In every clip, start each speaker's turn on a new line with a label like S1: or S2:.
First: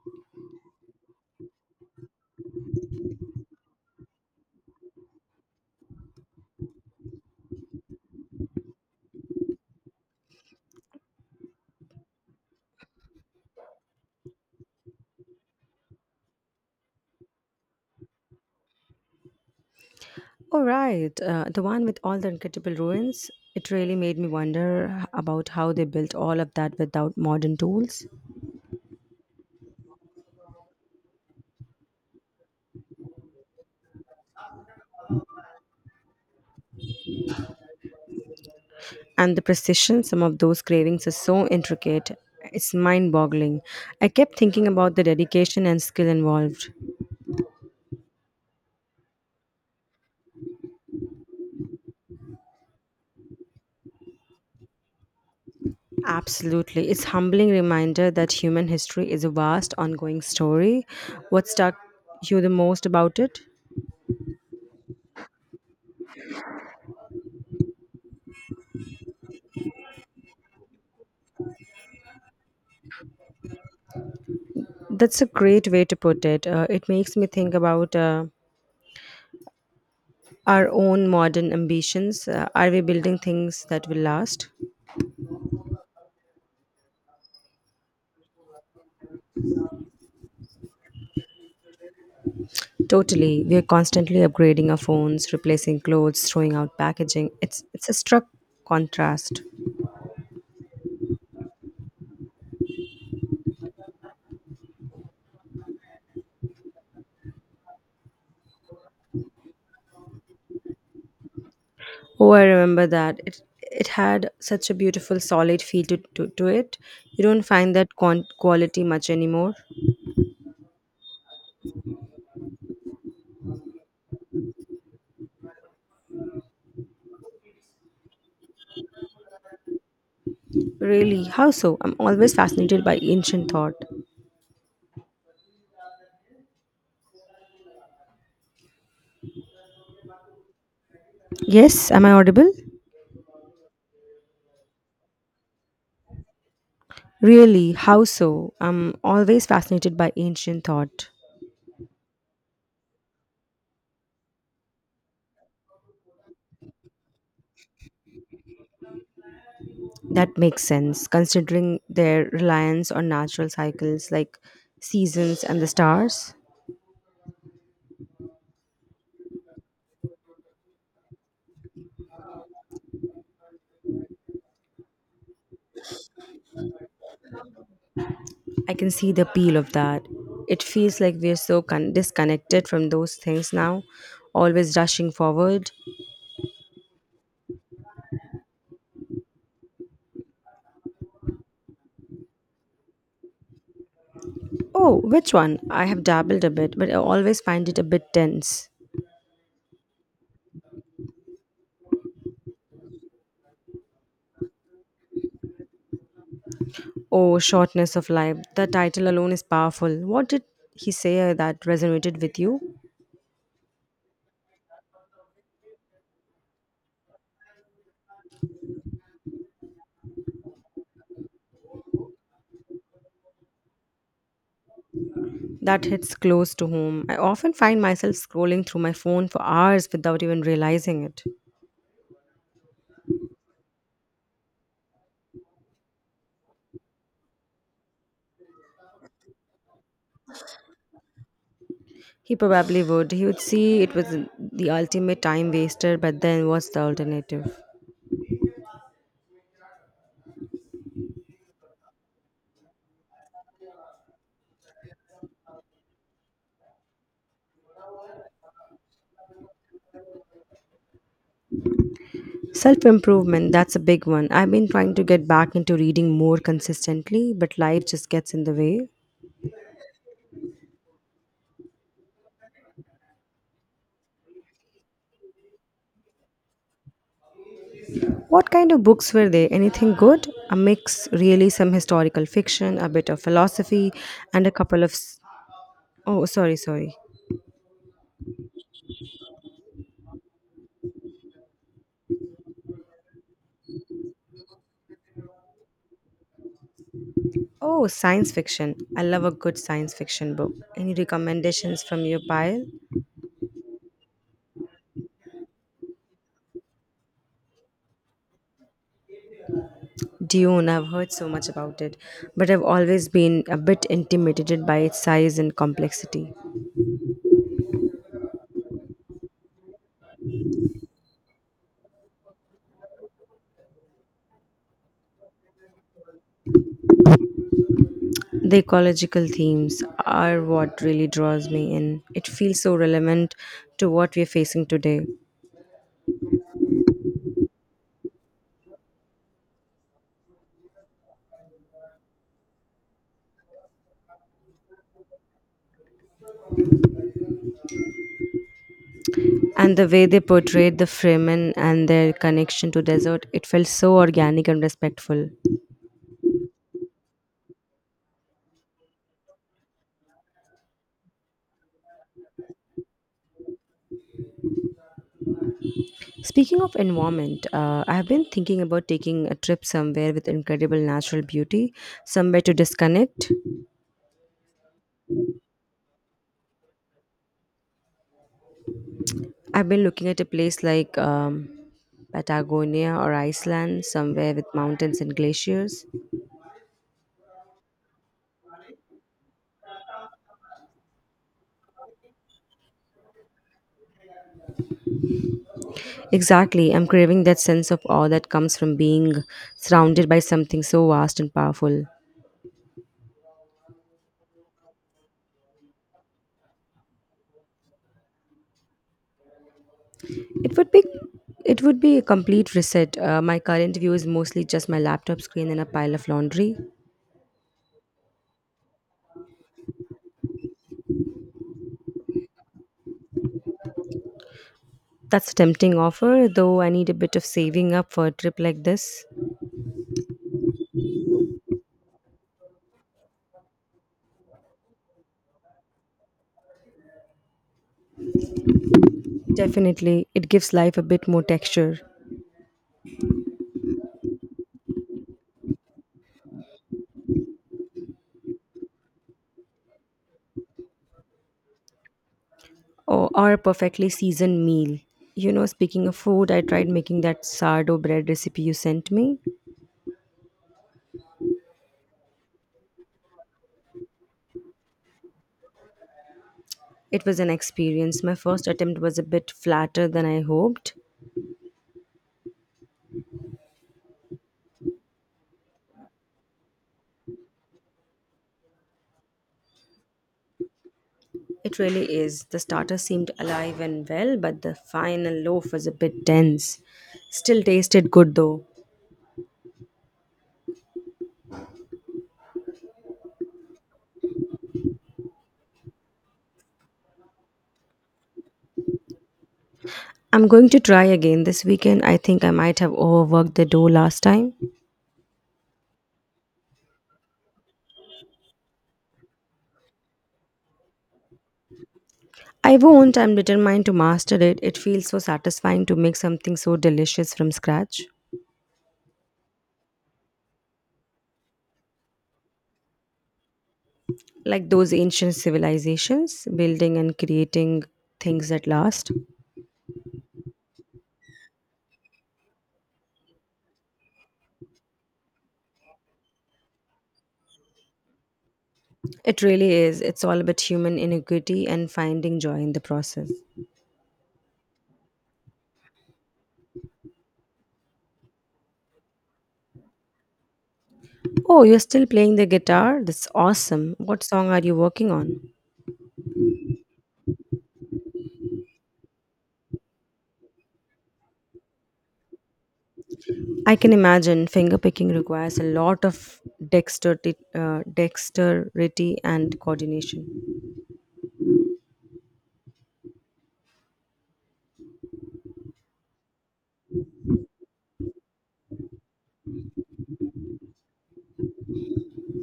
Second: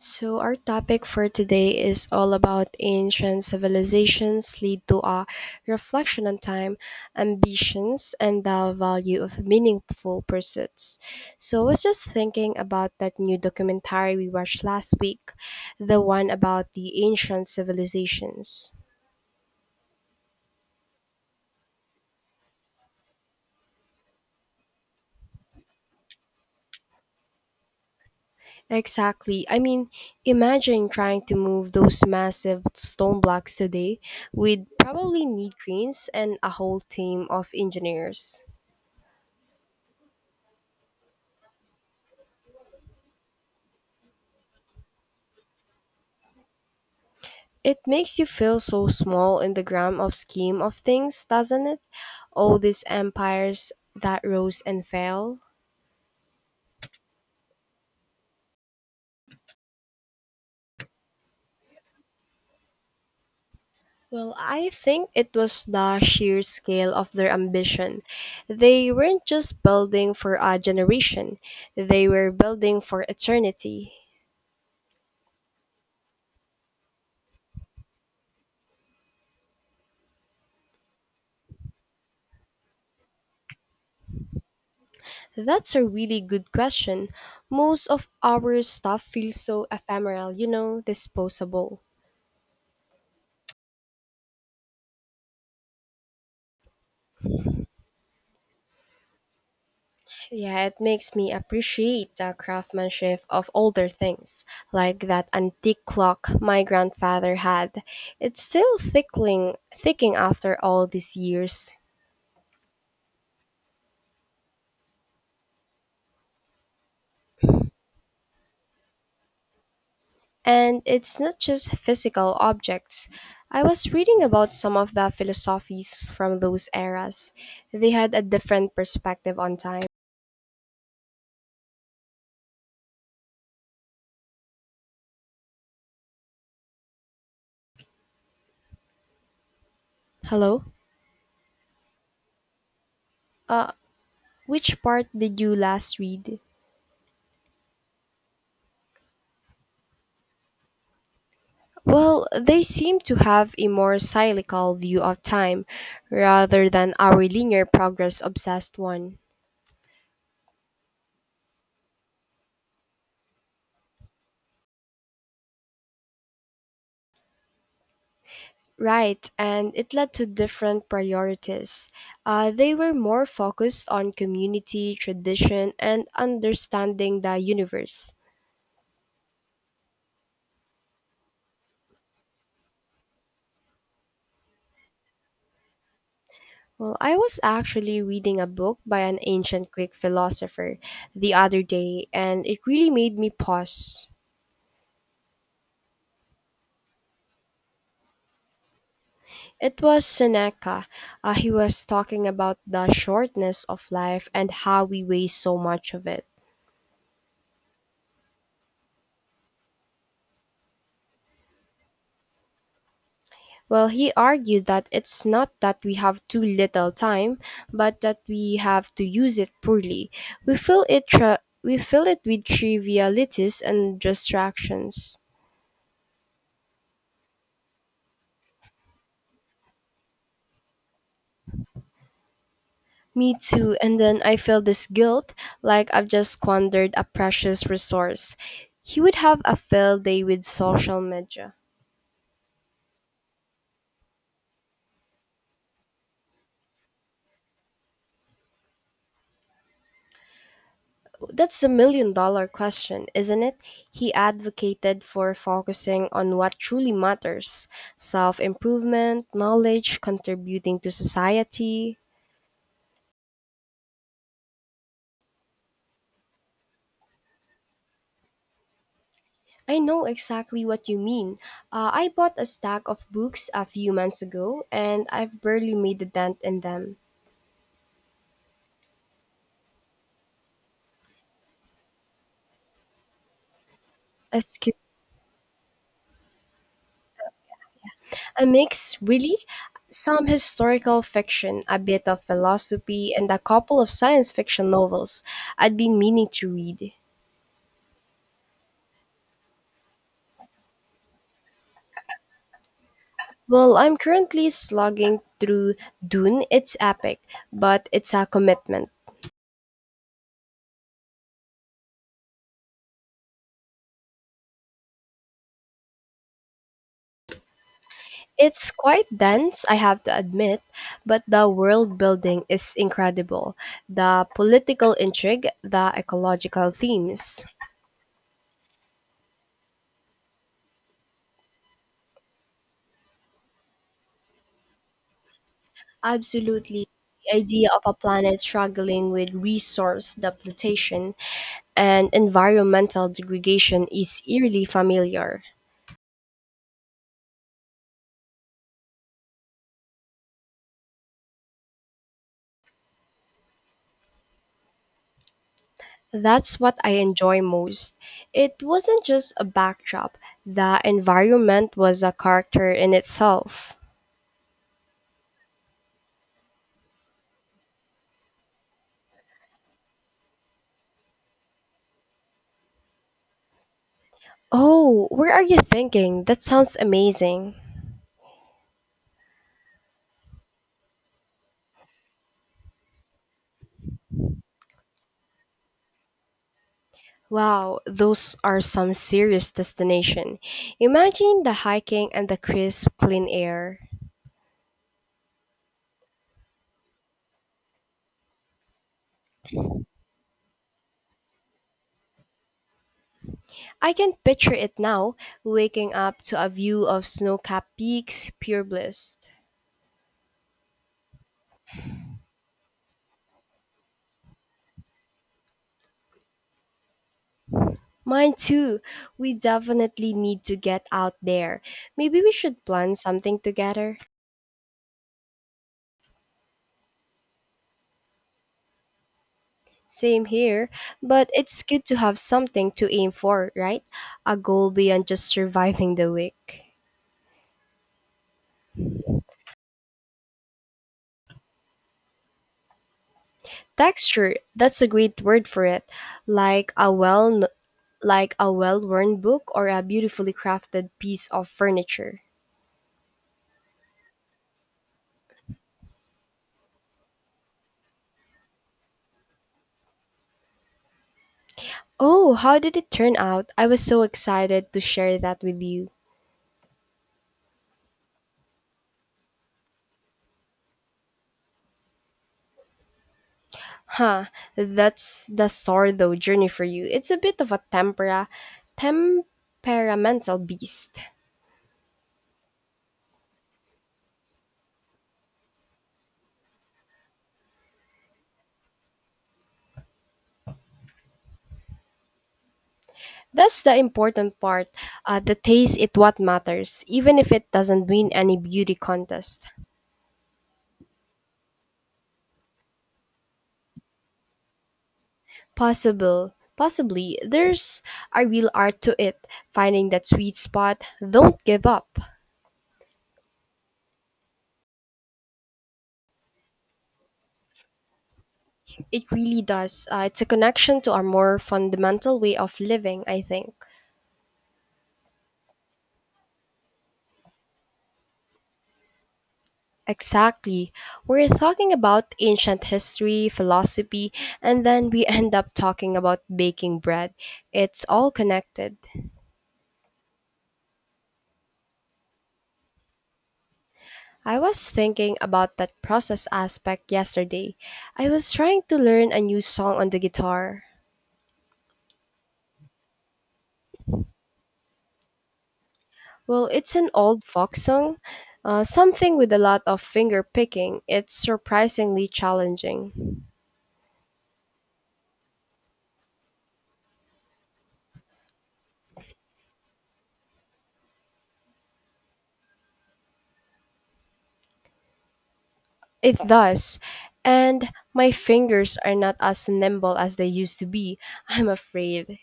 S1: So, our topic for today is all about ancient civilizations lead to a reflection on time, ambitions, and the value of meaningful pursuits. So, I was just thinking about that new documentary we watched last week, the one about the ancient civilizations.
S2: Oh, right. The one with all the incredible ruins. It really made me wonder about how they built all of that without modern tools.
S1: Exactly. I mean, imagine trying to move those massive stone blocks today. We'd probably need cranes and a whole team of engineers.
S2: And the precision, some of those carvings are so intricate. It's mind boggling. I kept thinking about the dedication and skill involved.
S1: It makes you feel so small in the grand of scheme of things, doesn't it? All these empires that rose and fell.
S2: Absolutely. It's humbling reminder that human history is a vast ongoing story. What stuck you the most about it?
S1: Well, I think it was the sheer scale of their ambition. They weren't just building for a generation, they were building for eternity.
S2: That's a great way to put it. It makes me think about our own modern ambitions? Are we building things that will last?
S1: That's a really good question. Most of our stuff feels so ephemeral, you know, disposable.
S2: Totally. We are constantly upgrading our phones, replacing clothes, throwing out packaging. It's a struck contrast.
S1: Yeah, it makes me appreciate the craftsmanship of older things, like that antique clock my grandfather had. It's still thickling, thicking after all these years.
S2: Oh, I remember that. It had such a beautiful solid feel to it. You don't find that quality much anymore.
S1: And it's not just physical objects. I was reading about some of the philosophies from those eras. They had a different perspective on time.
S2: Really? How so? I'm always fascinated by ancient thought.
S1: Hello?
S2: Yes, am I audible?
S1: Uh, which part did you last read?
S2: Really? How so? I'm always fascinated by ancient thought.
S1: Well, they seem to have a more cyclical view of time rather than our linear progress obsessed one.
S2: That makes sense, considering their reliance on natural cycles like seasons and the stars.
S1: Right, and it led to different priorities. They were more focused on community, tradition, and understanding the universe.
S2: I can see the appeal of that. It feels like we're so disconnected from those things now, always rushing forward.
S1: Well, I was actually reading a book by an ancient Greek philosopher the other day, and it really made me pause.
S2: Oh, which one? I have dabbled a bit, but I always find it a bit tense.
S1: It was Seneca. He was talking about the shortness of life and how we waste so much of it.
S2: Oh, shortness of life. The title alone is powerful. What did he say that resonated with you?
S1: Well, he argued that it's not that we have too little time, but that we have to use it poorly. We fill it with trivialities and distractions.
S2: That hits close to home. I often find myself scrolling through my phone for hours without even realizing it.
S1: Me too, and then I feel this guilt like I've just squandered a precious resource. He would have a field day with social media.
S2: He probably would. He would see it was the ultimate time waster, but then what's the alternative?
S1: That's the million dollar question, isn't it? He advocated for focusing on what truly matters self improvement, knowledge, contributing to society.
S2: Self improvement, that's a big one. I've been trying to get back into reading more consistently, but life just gets in the way.
S1: I know exactly what you mean. I bought a stack of books a few months ago and I've barely made a dent in them.
S2: What kind of books were they? Anything good? A mix, really, some historical fiction, a bit of philosophy, and a
S1: Excuse
S2: couple of. S- Oh, sorry, sorry.
S1: a mix, really? Some historical fiction, a bit of philosophy, and a couple of science fiction novels I'd been meaning to read.
S2: Oh, science fiction. I love a good science fiction book. Any recommendations from your pile?
S1: Well, I'm currently slugging through Dune. It's epic, but it's a commitment.
S2: Dune, I've heard so much about it, but I've always been a bit intimidated by its size and complexity.
S1: It's quite dense, I have to admit, but the world building is incredible. The political intrigue, the ecological themes.
S2: The ecological themes are what really draws me in. It feels so relevant to what we're facing today.
S1: Absolutely. The idea of a planet struggling with resource depletion and environmental degradation is eerily familiar.
S2: And the way they portrayed the Fremen and their connection to desert, it felt so organic and respectful.
S1: That's what I enjoy most. It wasn't just a backdrop, the environment was a character in itself.
S2: Speaking of environment, I have been thinking about taking a trip somewhere with incredible natural beauty, somewhere to disconnect.
S1: Oh, where are you thinking? That sounds amazing.
S2: I've been looking at a place like Patagonia or Iceland, somewhere with mountains and glaciers.
S1: Wow, those are some serious destination. Imagine the hiking and the crisp, clean air.
S2: Exactly, I'm craving that sense of awe that comes from being surrounded by something so vast and powerful.
S1: I can picture it now, waking up to a view of snow-capped peaks, pure bliss.
S2: It would be it would be a complete reset. My current view is mostly just my laptop screen and a pile of laundry.
S1: Mine too. We definitely need to get out there. Maybe we should plan something together.
S2: That's a tempting offer, though I need a bit of saving up for a trip like this.
S1: Same here, but it's good to have something to aim for, right? A goal beyond just surviving the week.
S2: Definitely, it gives life a bit more texture.
S1: Texture, that's a great word for it. Like a well like a well-worn book or a beautifully crafted piece of furniture.
S2: Or a perfectly seasoned meal. You know, speaking of food, I tried making that sourdough bread recipe you sent me.
S1: Oh, how did it turn out? I was so excited to share that with you.
S2: It was an experience. My first attempt was a bit flatter than I hoped.
S1: Huh, that's the sourdough journey for you. It's a bit of a temperamental beast.
S2: It really is. The starter seemed alive and well, but the final loaf was a bit dense. Still tasted good though.
S1: That's the important part. The taste is what matters, even if it doesn't win any beauty contest.
S2: I'm going to try again this weekend. I think I might have overworked the dough last time.
S1: Possibly, there's a real art to it. Finding that sweet spot, don't give up.
S2: I won't. I'm determined to master it. It feels so satisfying to make something so delicious from scratch.
S1: It really does. It's a connection to our more fundamental way of living, I think.
S2: Like those ancient civilizations building and creating things that last.
S1: Exactly. We're talking about ancient history, philosophy, and then we end up talking about baking bread. It's all connected.
S2: It really is, it's all about human iniquity and finding joy in the process.
S1: I was thinking about that process aspect yesterday. I was trying to learn a new song on the guitar.
S2: Oh, you're still playing the guitar. That's awesome. What song are you working on?
S1: Well, it's an old folk song, something with a lot of finger picking. It's surprisingly challenging.
S2: I can imagine fingerpicking requires a lot of dexterity and coordination.
S1: It does. And my fingers are not as nimble as they used to be, I'm afraid.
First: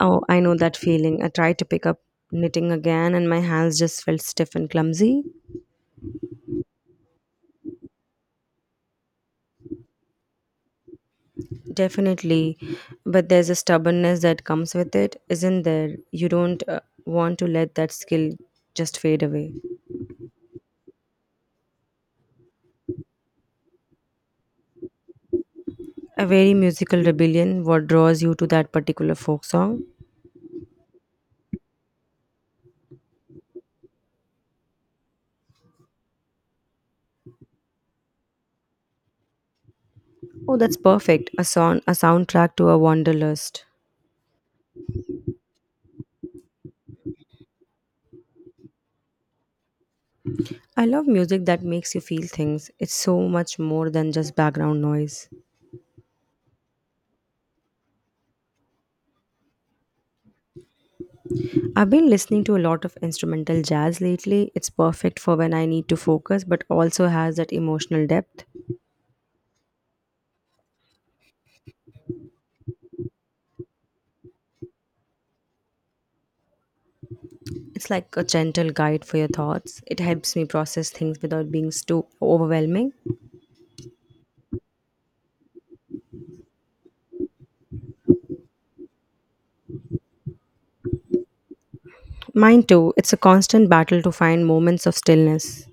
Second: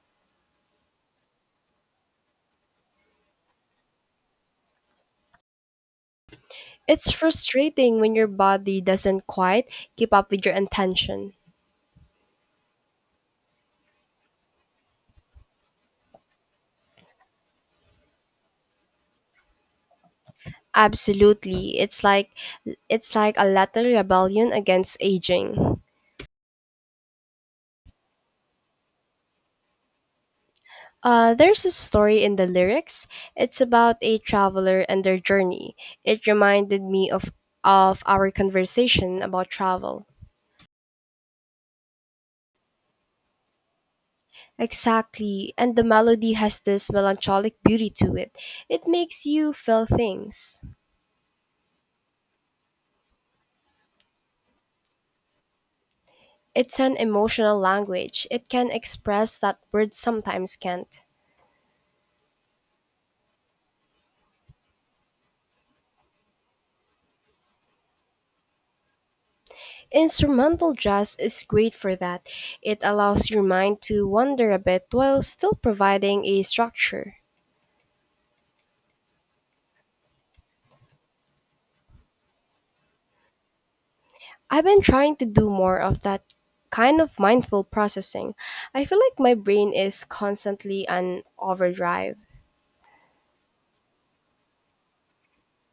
S2: Oh, I know that feeling. I tried to pick up knitting again and my hands just felt stiff and clumsy.
S1: It's frustrating when your body doesn't quite keep up with your intention.
S2: Definitely, but there's a stubbornness that comes with it, isn't there? You don't want to let that skill just fade away.
S1: Absolutely. It's like a little rebellion against aging.
S2: A very musical rebellion, what draws you to that particular folk song?
S1: There's a story in the lyrics. It's about a traveler and their journey. It reminded me of our conversation about travel.
S2: Oh, that's perfect. A song, a soundtrack to a wanderlust.
S1: Exactly, and the melody has this melancholic beauty to it. It makes you feel things.
S2: I love music that makes you feel things. It's so much more than just background noise.
S1: It's an emotional language. It can express that words sometimes can't.
S2: I've been listening to a lot of instrumental jazz lately. It's perfect for when I need to focus, but also has that emotional depth.
S1: Instrumental jazz is great for that. It allows your mind to wander a bit while still providing a structure.
S2: It's like a gentle guide for your thoughts. It helps me process things without being too overwhelming.
S1: I've been trying to do more of that kind of mindful processing. I feel like my brain is constantly on overdrive.
S2: Mine too, it's a constant battle to find moments of stillness.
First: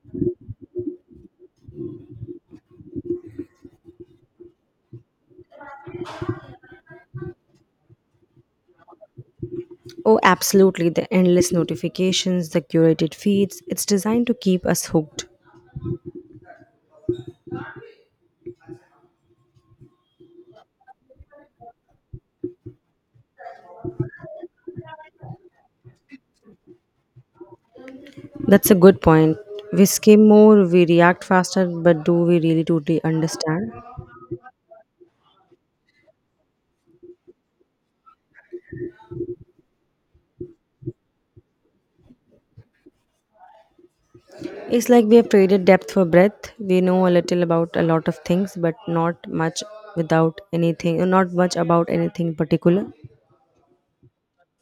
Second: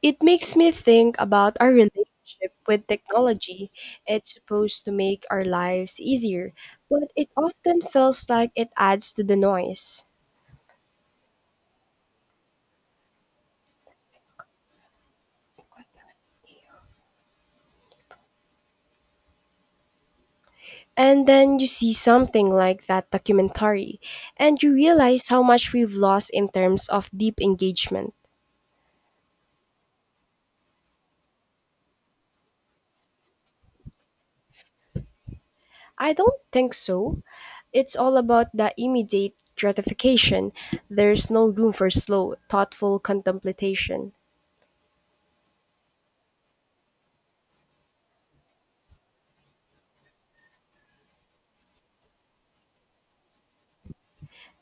S1: It makes me think about our relationship with technology. It's supposed to make our lives easier, but it often feels like it adds to the noise.
S2: Oh, absolutely, the endless notifications, the curated feeds, it's designed to keep us hooked.
S1: And then you see something like that documentary, and you realize how much we've lost in terms of deep engagement.
S2: That's a good point. We skim more, we react faster, but do we really totally understand?
S1: I don't think so. It's all about the immediate gratification. There's no room for slow, thoughtful contemplation.
S2: It's like we have traded depth for breadth. We know a little about a lot of things, but not much without anything, not much about anything particular.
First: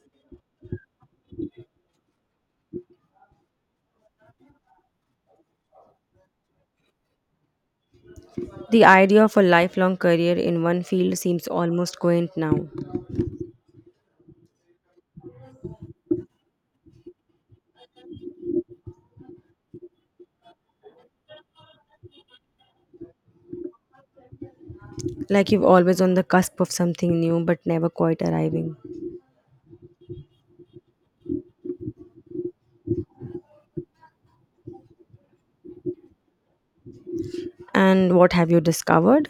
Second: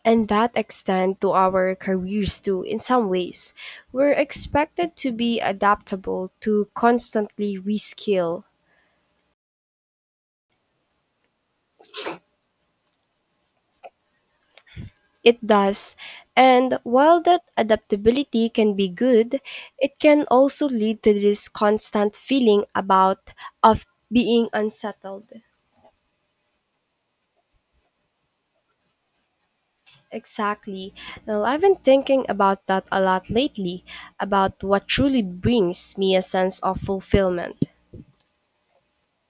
S1: And that extends to our careers too, in some ways. We're expected to be adaptable, to constantly reskill.
S2: The idea of a lifelong career in one field seems almost quaint now.
S1: It does. And while that adaptability can be good, it can also lead to this constant feeling about of being unsettled.
S2: Like you've always on the cusp of something new but never quite arriving.
S1: Exactly. Well, I've been thinking about that a lot lately, about what truly brings me a sense of fulfillment.
S2: And what have you discovered?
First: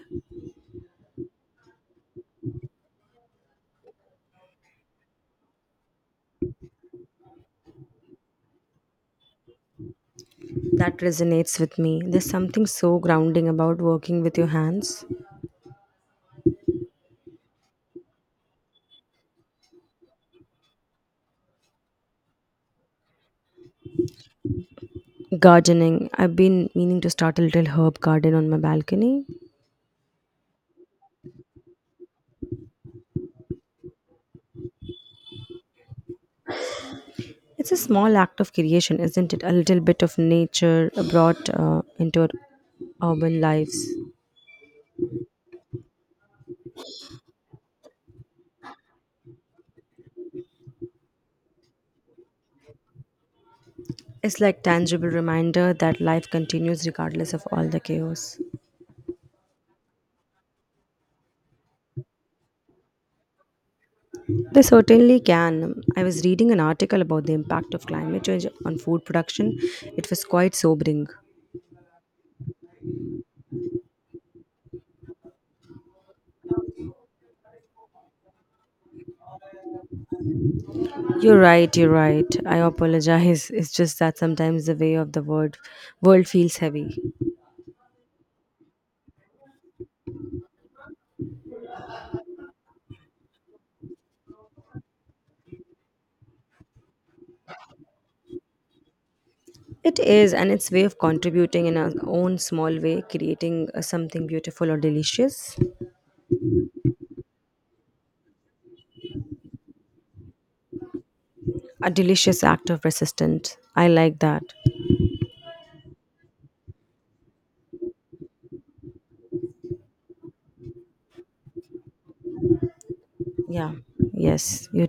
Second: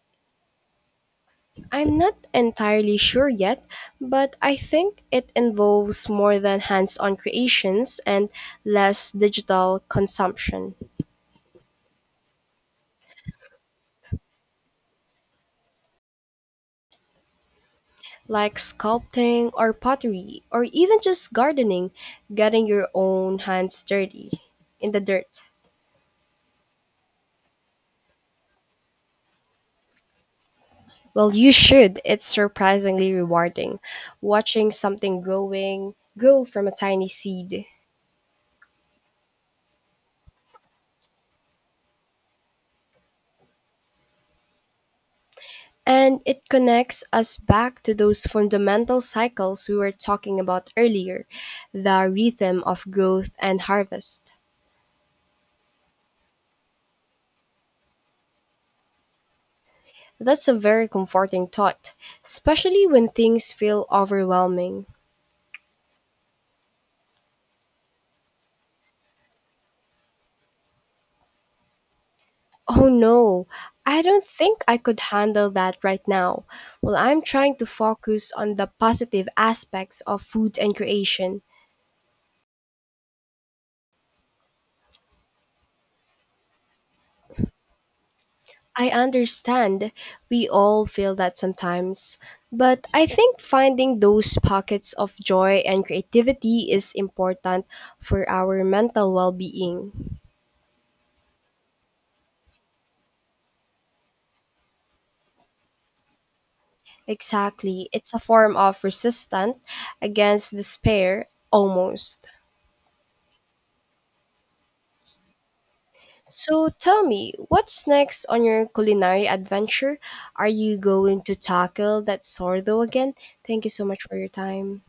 S1: I'm not entirely sure yet, but I think it involves more than hands on creations and less digital consumption,
S2: That resonates with me. There's something so grounding about working with your hands.
S1: like sculpting or pottery, or even just gardening, getting your own hands dirty in the dirt.
S2: Gardening. I've been meaning to start a little herb garden on my balcony.
S1: Well, you should. It's surprisingly rewarding watching something grow from a tiny seed.
S2: It's a small act of creation, isn't it? A little bit of nature brought into our urban lives.
S1: And it connects us back to those fundamental cycles we were talking about earlier the rhythm of growth and harvest.
S2: It's like tangible reminder that life continues regardless of all the chaos.
S1: That's a very comforting thought, especially when things feel
S2: They
S1: overwhelming.
S2: certainly can. I was reading an article about the impact of climate change on food production. It was quite sobering.
S1: Oh no, I don't think I could handle that right now. Well, I'm trying to focus on the positive aspects of food and creation.
S2: You're right, you're right. I apologize. It's just that sometimes the way of the world feels heavy.
S1: I understand. We all feel that sometimes. But I think finding those pockets of joy and creativity is important for our mental well
S2: It
S1: being.
S2: is, and its way of contributing in our own small way, creating something beautiful or delicious.
S1: Exactly. It's a form of resistance against despair,
S2: A
S1: almost.
S2: delicious act of resistance. I like that.
S1: So tell me, what's next on your culinary adventure? Are you going to tackle that sourdough again? Thank you
S2: Yeah.
S1: so much for your
S2: Yes.
S1: time.
S2: You